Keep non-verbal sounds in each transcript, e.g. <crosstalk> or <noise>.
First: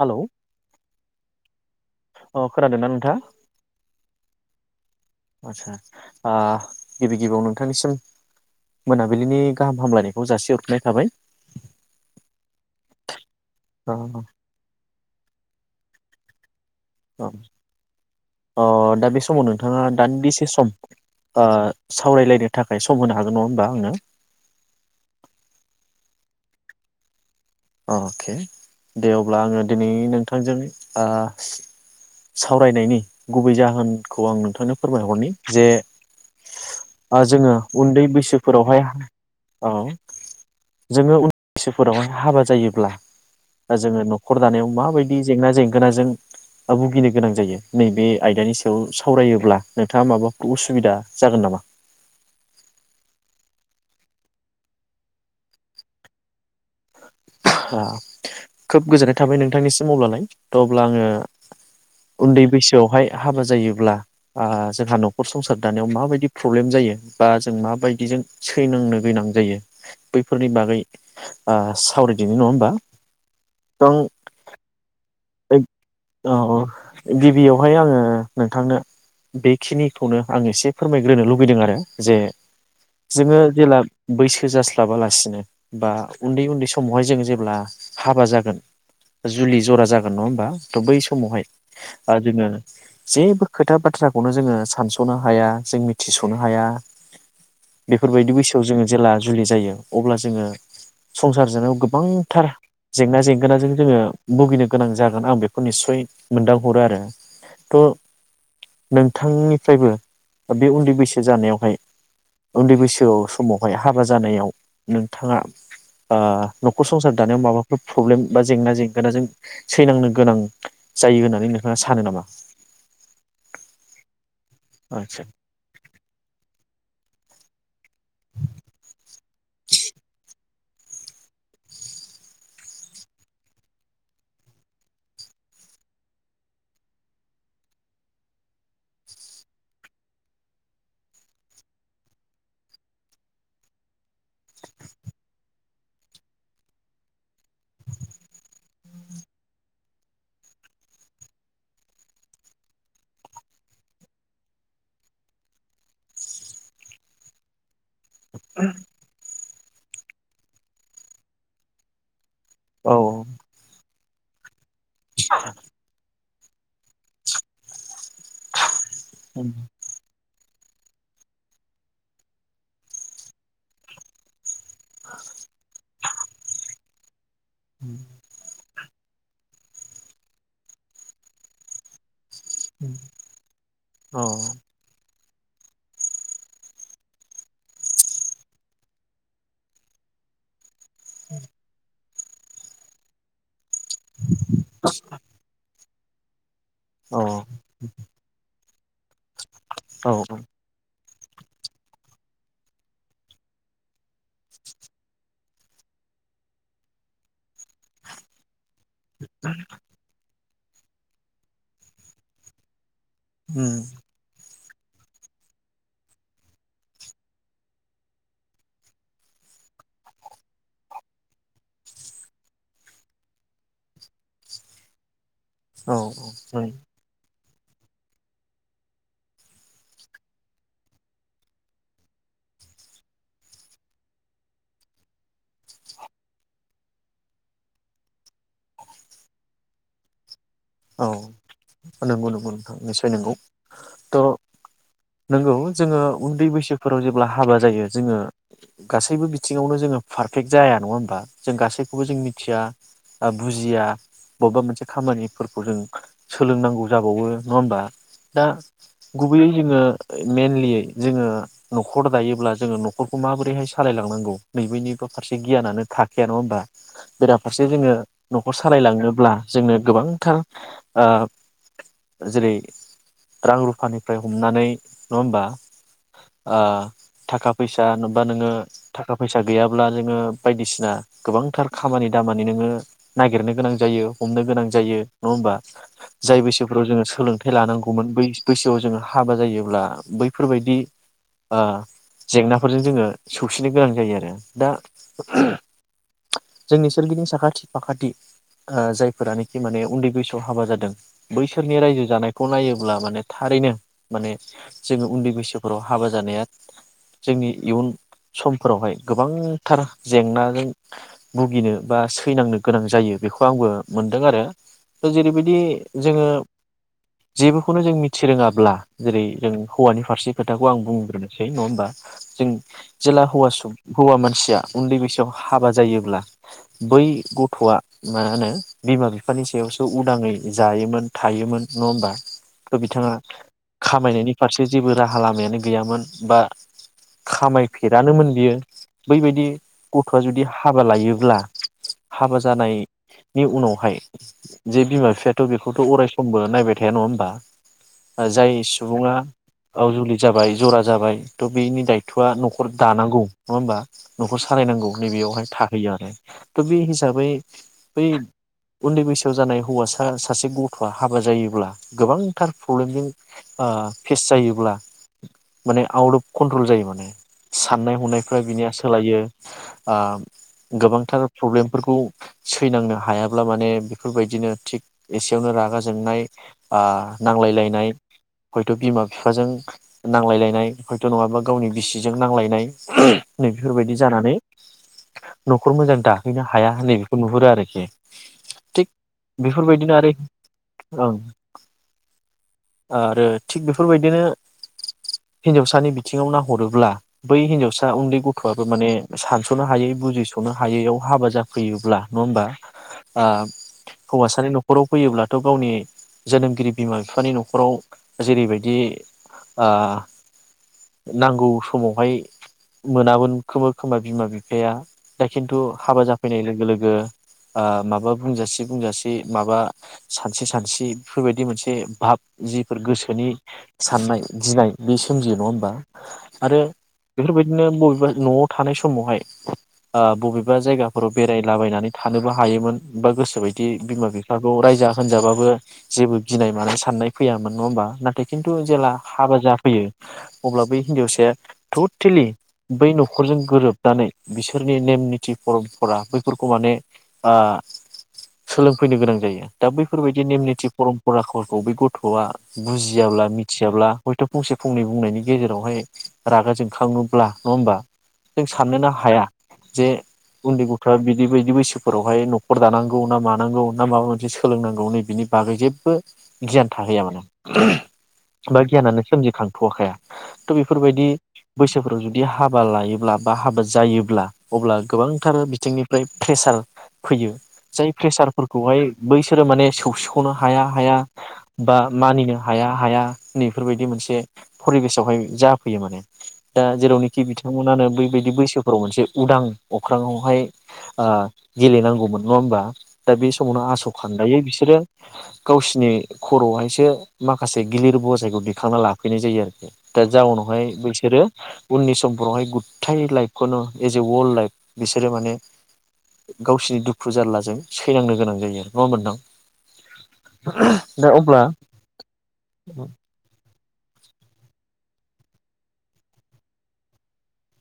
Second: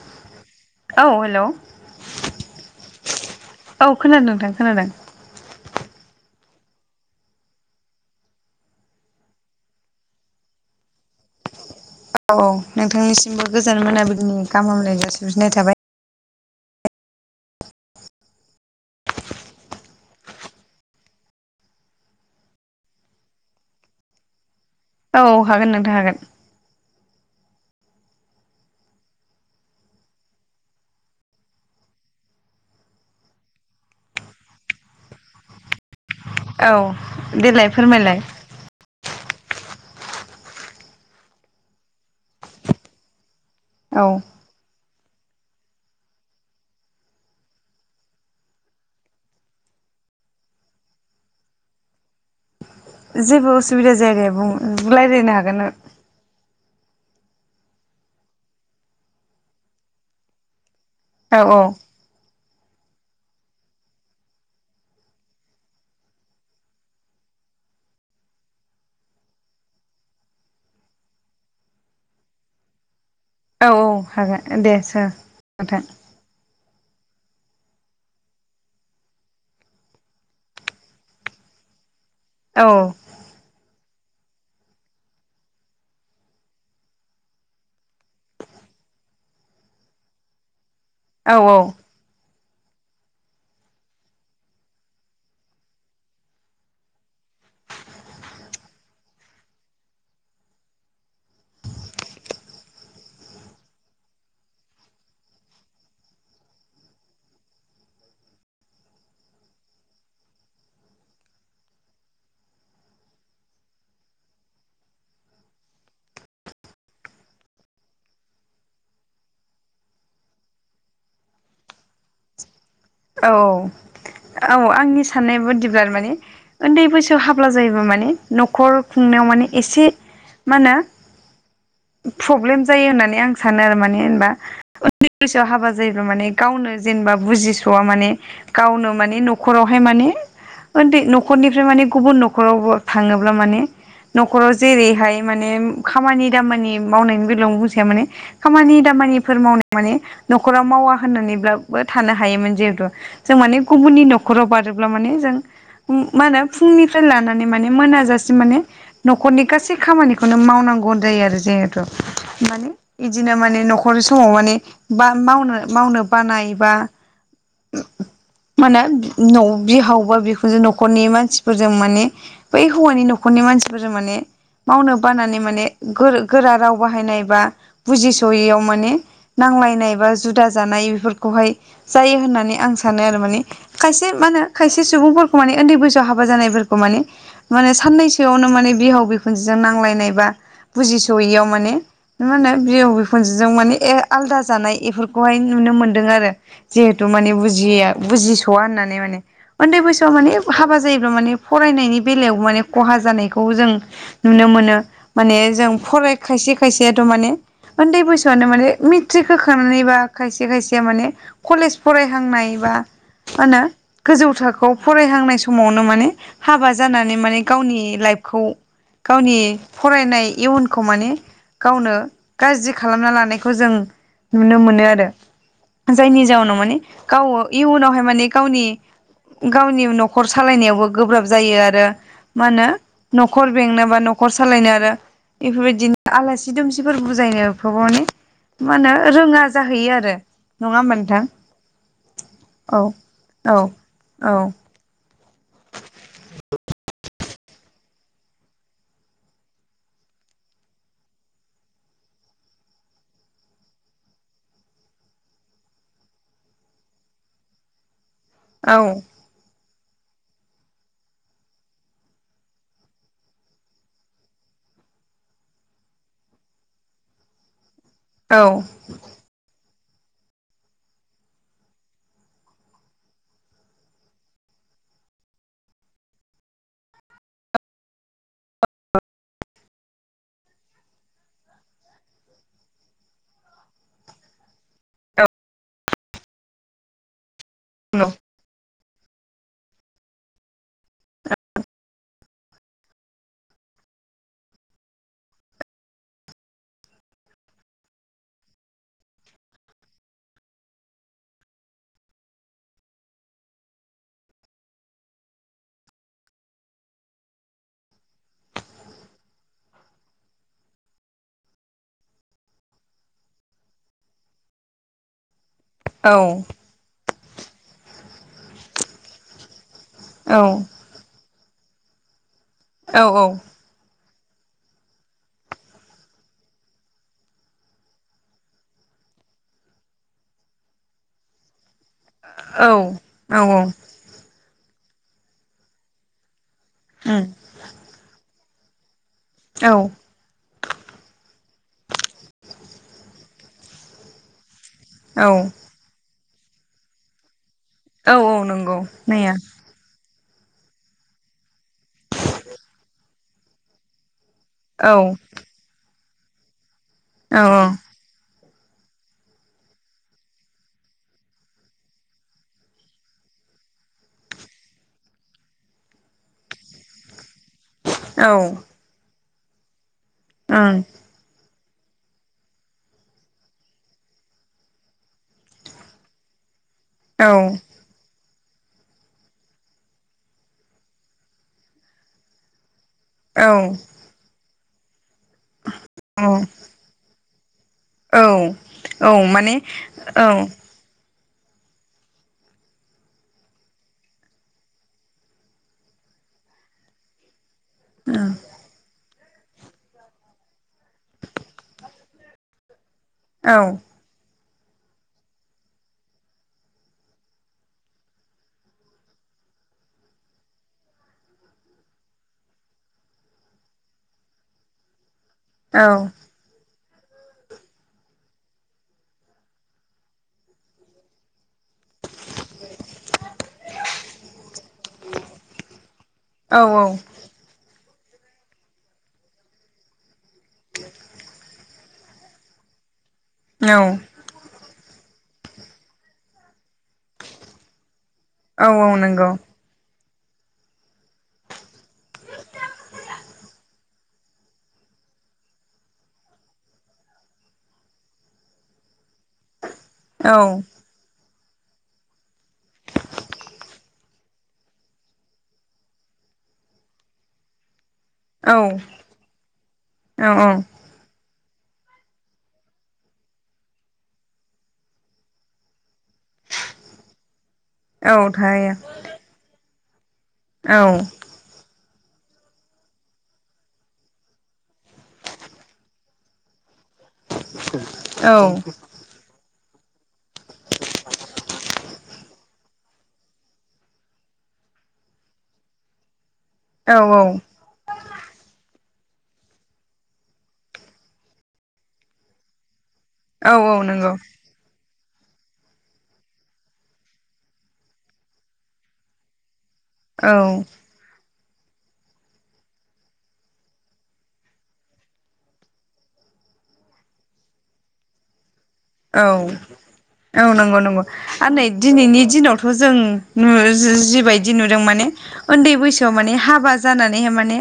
Hello औ hello औ अ खोनादोंना नोंथाङा खोनादों नोंथां खोनादों ओ गिबि गिबियाव नोंथांनिसिम मोनाबिलिनि गाहाम हामलायनायखौ जासिहरफिनाय थाबाय औ औ नोंथांनि सिमबो गोजान अ मोनाबिलिनि गाहाम हामलायनाय जासि <unintelligible> थाबाय औ अ दा बे समाव नोंथाङा दान्दिसे सम ओ सावरायलायनो थाखाय सम होनो हागोन नङा होमबा आंनो? औ हागोन नोंथां हागोन। अ के दे अब्ला आङो दिनै नोंथांजों ओ सावरायनायनि गुबै जाहोनखौ आं नोंथांनो फोरमायहरनि जे ओ औ जोङो देलाय उन्दै फोरमायलाय। बैसोफोरावहाय औ जोङो उनैसोफोरावहाय हाबा ज जायोब्ला दा जोङो औ न'खर दानायाव माबायदि बिदि जेंना जेंगोन जों भुगिनो गोनां जायो नैबे आयदानि सायाव सावरायोब्ला नोंथाङा माबाफोर उसुबिदा जागोन नामा? जेबो असुबिदा जाया दे बुं रायज्लायनो हागोन न ओ खोब गोजोननाय थाबाय नोंथांनिसिम अब्लालाय थ' अब्ला आङो औ उन्दै बैसो बेवहाय हाबा जायोब्ला ओ जोंहा न'खर संसार दानायाव माबायदि प्रब्लेम जायो बा जों माबायदिजों सैनांनो गोनां जायो बैफोरनि बागै ओ सावरायिदिनो नङा होमबा औ औ हागोन दे सो एक औ औ गिबियावहाय आङो नोंथांनो बेखिनिखौनो आं इसे फोरमायग्रोनो लुबैदों आरो जे औ जोङो जेला बैसो जास्लाबालासिनो बा उन्दै उन्दै समावहाय जों जेब्ला हाबा जागोन जुलि जरा जाग आर नङा ओमबा? थ बै औ समावहाय ओ जोङो जेबो खोथा बाथ्राखौनो जोङो सानस'नो हाया जों मिथिस'नो हाया बेफोरबायदि बैसोआव जोङो जेला जुलि जायो अब्ला जोङो संसार जानायाव गोबांथार जेंना जेंगोना जों जोङो भुगिनो गोनां जागोन आं बेखौ निसय मोनदांहरो आरो थ नोंथांनिफ्रायबो बे उन्दै बैसो जानायावहाय उन्दै बैसोआव समावहाय हाबा जानायाव नोंथाङा ओ न'खर संसार दानायाव माबाफोर प्रब्लेम बा जेंना जेंगोनाजों सैनांनो गोनां जायो होननानै नोंथाङा सानो नामा? औ औ औ आंनि आदसा साननाय बादिबाल माने ओन्दै बैसो थ हाब्ला माने न'खर खुंनायाव माने एसे मा नो प्रब्लेम जायो होननानै आं सानो आरो माने होनबा उन्दै बैसोआव हाबा जायोब्ला माने गावनो जेनेबा बुजिस' स'आ माने गावनो माने न'खरावहाय माने ओन्दै न'खरनिफ्राय माने गुबुन न'खरावबो थाङोब्ला माने न'खराव जेरैहाय माने खामानि दामानि मावनायनि बेलायावनो बुंसै आं माने खामानि दामानिफोर मावनाय माने न'खराव मावा होननानैब्लाबो थानो हायोमोन। जियेतु जों माने गुबुननि न'खराव बारोब्ला माने जों मा होनो फुंनिफ्राय लानानै माने मोनाजासिम माने न'खरनि गासै खामानिखौनो मावनांगौ होनजायो आरो जेहेतु माने औ इदिनो माने न'ख खर समाव माने बा मावनो मावनोब बानायबा मानो न' बिहावबा बिखु जो न'खरनि मानसिफोरजों माने बै हौवानि न'खरनि मानसिफोरजों माने मावनो बानानै माने गोर गोरा राव बाहायनाय बा बुजिस'यैयाव माने नांलायनाय बा जुदा जानाय बेफोरखौहाय जायो होननान नै आं सानो आरो माने खायसे औ मा होनो खायसे सुबुंफोर माने ओन्दै बैसोआव हाबा जानायफोरखौ माने माने साननैसोआवनो माने बिहाव बिखुनजोजों नांलायनाय बा बुजिस'यैयाव माने मा होनो बिहाव बिखुनजोजों माने ए आलदा जानाय इफोरखौहाय नुनो मोन दों आरो जिब थ' औ माने बुजिया बुजिसया होननानै नै माने। उन्दै औ बैसोआव माने हाबा जायो माने फरायनायनि बेलायाव माने खहा जानायखौ जों नुनो मोनो माने जों फराय खायसे खायसेयाथ' माने उन्दै बैसोआनो माने मेट्रिक होखांनायबा खायसे से खायसेया माने कलेज फरायहांनाय बा मा होनो उम गोजौ थाखोआव फरायहांनाय समावनो माने हाबा जानानै माने गावनि लाइफखौ गावनि फरायनाय इयुनखौ माने गावनो गाज्रि खालामना लानायखौ जों नुनो मोनो आरो। औ औ ओं। अ इयुनावहाय माने गावनि गावनि नखर सालायनायावबो गोब्राब जायो आरो मा होनो नखर बेंनो बा नखर सालायनो आरो इफोरबायदिनो आलासि दुमसिफोर बुजायनोफ्राव माने मा होनो रोङा जाहैयो आरो। नङा होनबा औ नोंथां? नंगौ नंगौ नोंथां औ निसय नंगौ औ औ थ' नोंगौ जोङो उन्दै बैसोफोराव जे अब्ला हाबा जायो जोङो गासैबो बिथिङावनो जोङो पारफेक्ट जाया नङा होमबा जों गासैखौबो जों मिथिया आ बुजिया बबेबा मोनसे खामानि फोरखौ जों सोलोंनांगौ जाबावो नङा होमबा? दा औ गुबैयै जोङो मेनलि जोङो नखर दायोब्ला जोङो नखरखौ माबोरैहाय सालायलांनांगौ नैबेनिबो फारसे गियानानो थाखायाया नङा होमबा? बेराफारसे जे जोङो औ नखर सालायलाङोब्ला जोंनो गोबां थार ओ जेरै रां रुफानिफ्राय हमनानै नङा होमबा ओ थाखा फैसा नबा नोङो थाखा फैसा गैयाब्ला नोङो बायदिसिना गोबांथार खामानि दामानि नोङो नागिरनो गोनां जायो, हमनो गोनां जायो नङा होमबा जाय बैसोफ्राव जोङो सोलोंथाइ लानांगौमोन बै बैसोआव जोङो हाबा जायोब्ला बैफोरबायदि ओ जेंनाफोरजों जोङो सौसिनो गोनां जायो आरो दा जोंनि सोरगिदिं साखाथि फाखाथि ओ जायफोरानोखि माने उन्दै बैसोआव हाबा जादों बैसोरनि रायजो जानायखौ नायोब्ला माने थारैनो माने जोङो उन्दै बैसोफोराव हाबा जानाया जोंनि इयुन समफोरावहाय गोबांथार जेंनाजों भुगिनो बा सैनांनो गोनां जायो बेखौ आंबो मोनदों आरो। जेरैबादि दि औ जोङो जेबोखौनो जों मिथि रोङाब्ला जेरै जों हौवानि फारसे खोथाखौ औ आं बुंग्रोनो सै नङा होनबा? जों जेला हौवा सु हौवा मानसिया उन्दै बैसोआव हाबा जायोब्ला बै गथ'आ मा होनो बिमा बिफानि सायावसो उदाङै जायोमोन थायोमोन नङा होमबा थ' बिथाङा औ खामायनायनि फारसे जेबो राहा लामायानो गैयामोन बा औ खामायफेरानोमोन बियो बैबायदि औ गथ'आ जुदि हाबा लायोब्ला हाबा जानायनि उनावहाय जे बिमा बिफायाथ' औ बेखौथ' अराय <unintelligible> नायबाय थाया नङा होनबा औ औ नंगौ नैया औ जुलि जाबाय जरा जाबाय थ बेनि दायथ'आ न'खर दानांगौ नङा होमबा न'खर सालायनांगौ नै औ बेयावहाय थाहैयो आरो थ बे हिसाबै औ बै उन्दै <unintelligible> <unintelligible> जानाय हौवासा सासे गथ'आ हाबा जायोब्ला गोबांथार प्रब्लेमजों फेस जायोब्ला माने आउट अफ कन्ट्रल जायो माने साननाय औ हनायफ्रा बिनिया ओं सोलायो औ गोबांथार प्रब्लेम <unintelligible> फोरखौ सैनांनो हायाब्ला माने बेफोरबायदिनो थिग एसेयावनो रागा जोंनाय ओ औ नांलायलायनाय हयथ' बिमा बिफाजों नांलायलायनाय हयथ' नङाबा गावनि बिसिजों नांलायनाय <unintelligible> नै बेफोरबायदि जानानै न'खर मोजां औ दाहैनो हाया होनै नुहुरो आरो औ औ माने बेफोरबायदिनो आरो औ ओं आरो थिग बेफोरबायदिनो हिनजावसानि बिथिङाव नाहरोब्ला बै हिनजाव फिसा उन्दै गथ'आबो माने सानस'नो हायै बुजिस'नो हायैयाव हाबा जाफैयोब्ला नङा होमबा औ ओह हौवासानि न'खराव फैयोब्लाथ' गावनि जोनोमगिरि बिमा बिफानि न'खराव जेरैबायदि ओ नांगौ समावहाय मोनामोन खोम खोमा बिमा बिफाया दा खिन्थु हाबा जाफैनाय लोगो लोगो माबा बुंजासिगो बुंजासे माबा सानसे सानसि बेफोरबायदि मोनसे ए भाब जिफोर गोसोनि साननाय गिनाय बे सोमजियो नङा होमबा आरो औ औ बेफोरबायदिनो बबे न'आव थानाय समावहाय आ बबे बा जायगाफोराव बेरायलाबायनानै थानोबो हायोमोन बा गोसोआव बिदि बिमा बिफाखौ रायजा होनजाबा बो जेबो गिनाय मानाय साननाय फैयामोन नङा होमबा नाथाय खिन्थु औ जेला नंगौ हाबा जाफैयो अब्ला बै हिन्जावसाया टटेलि बै न'खरजों गोरोबनानै बिसोरनि नेम निथि फरमपरा बैफोरखौ माने ओह सोलोंफैनो गोनां जायो। दा बैफोरबायदि औ नेम नितथि परमपराखौ फरखौ बै गथ'आ बुजियाब्ला मिथियाब्ला हयथ' फंसे फंनै बुंनायनि गेजेरावहाय रागा जोंखाङोब्ला नङा होमबा जों औ साननोनो हाया जे औ उन्दै गथ'आ बिदिबायायदि बिदि बैसोफोरावहाय नखर दानां गौ ना मानांगौ ना माबा मोनसे सोलोंनांगौ नै बिनि बागै जेबो गियान थाहैया माने औ बा थारैनो गियानानो सोमजिखांथ'खाया थ' औ बेफोरबायदि बैसोफोराव जुदि दि हाबा लायोब्ला बा हाबा जायोब्ला अब्ला गोबांथार बिथिंनिफ्राय प्रेसार फैयो। जाय औ प्रेसारफोरखौहाय बैसोरो माने सौ सौ खौनो हाया हाया बा मानिनो हाया हाया नैफोरबायदि मोनसे फरिबेसावहाय जाफैयो माने दा औ जेरावनोखि बिथांमोनानो बैबादि बैसोफोराव मोनसे उदां अख्राआवहाय गेलेनांगौमोन। नङा होमबा दा बे औ समावनो औ आस' नंगौ खान्दायै बिसोरो गावसिनि खर'आवहायसो माखासे गिलिर बजायखौ दैखांना लाफैनाय जायो आरोखि। दा जाउनावहाय औ बैसोरो उननि समफोरावहाय गुथाइ लाइफखौनो एस ए वर्लड लाइफ बिसोरो माने गावसोरनि दुखु खु जारलाजों सैनांनो गोनां जायो आरो नङा होमबा नोंथां? औ औ नंगौ नंगौ दा अब्ला आरो नै दिनैनि दिनावथ' जों नु जिबायदि नुदों माने उन्दै बैसोआव माने हाबा जानानैहाय माने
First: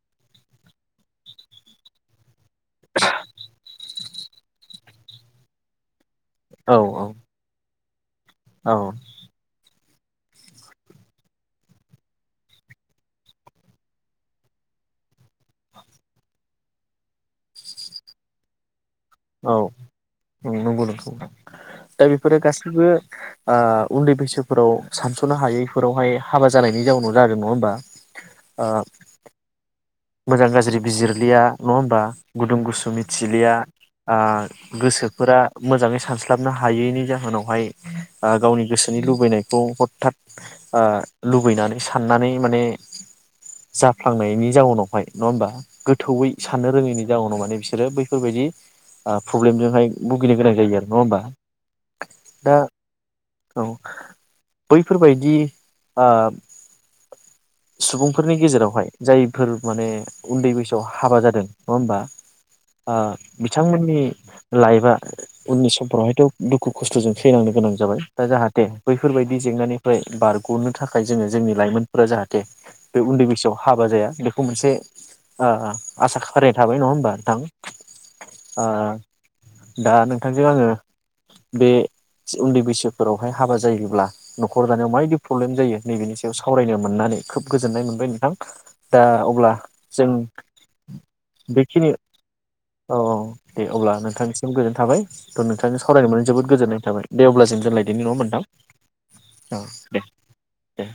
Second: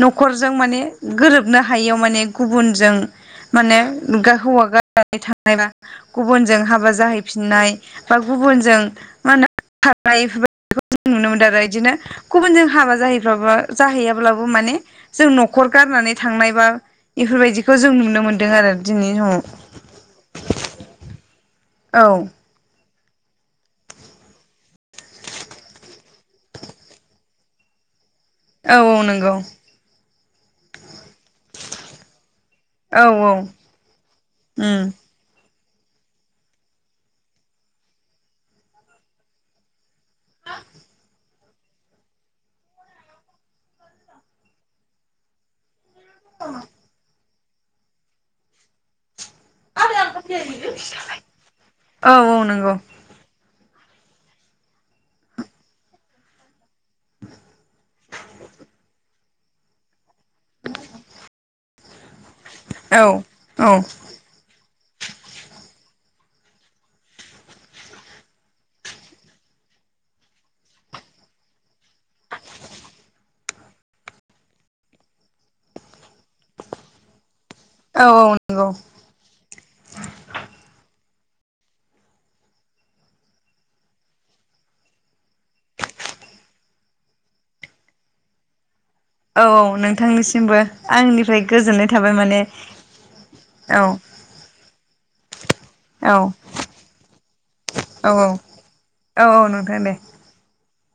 न'खरजों माने गोरोबनो हायियाव माने गुबुनजों माने हौवा गारनानै थां बा गुबुनजों औ हाबा जाहैफिननाय बा गुबुनजों औ मा होनो <unintelligible> खारनाय बेफोरबायदिखौ जों नुनो मोनदों आरो इदिनो गुबुन जों हाबा जाहैबाबो जाहैयाब्लाबो माने जों न'खर गारनानै थांनायबा बेफोरबायदिखौ जों नुनो मोन्दों आरो। जोंनि समाव औ नंगौ नंगौ। औ दा बेफोरो गासिबो। ओ उन्दै बैसोफोराव सानस'नो हायैफोरावहाय हाबा जानायनि जाउनाव जादों नङा होमबा। ओ औ औ नंगौ। मोजां गाज्रि बिजिर लिया नङा होमबा गुदुं गुसु औ औ मिथिलिया ओ उम गोसोफोरा मोजाङै सानस्लाबनो हायैनि जाहोनावहाय ओ गावनि गोसोनि लुबैनायखौ हथथात ओ लुबैनानै साननानै माने जाफ्लांनायनि जाउ नाव हाय नङा होमबा। गोथौयै साननो रोङैनि जाउनाव माने म बिसोरो बैफोरबायदि ओ प्रब्लेमजोंहाय भुगिनो गोनां जायो आरो नङा होमबा औ औ दा। नंगौ औ बैफोरबायदि ओ सुबुंफोरनि गेजेरावहाय जाय फोर माने उन्दै बैसोआव हाबा जादों। नङा होमबा? ओ औ औ बिथांमोननि लाइफ एबा उननि समफोराव हायथ' दुखु खस्थ'जों सैनांनो गोनां जाबाय दा जाहाथे बैफोरबायदि जेंनानिफ्राय बारग'नो थाखाय जोङो जोंनि लाइमोनफोरा जाहाथे बे उन्दै बैसोआव हाबा जाया बे खौ मोनसे ओ आसा फारिनाय थाबाय नङा होमबा नोंथां। औ ओ नंगौ औ दा नोंथांजों आङो बे उन्दै बैसोफोरावहाय हाबा जायोब्ला न'खर दानायाव माबायदि प्रब्लेम जायो नैबेनि सायाव सावरायनो मोननानै खोब गोजोननाय मोनबाय नोंथां। दा अब्ला औ जों नोंथांनिसिमबो आंनिफ्राय गोजोननाय बेखिनि थाबाय माने औ औ दे औ अब्ला नोंथांनिसिम गोजोननाय थाबाय थ' नोंथांजों सावरायनो औ मोननानै जोबोद औ गोजोननाय थाबाय दे अब्ला जों दोनलायदोनि नङा औ होनब्ला नोंथां औ दे। ए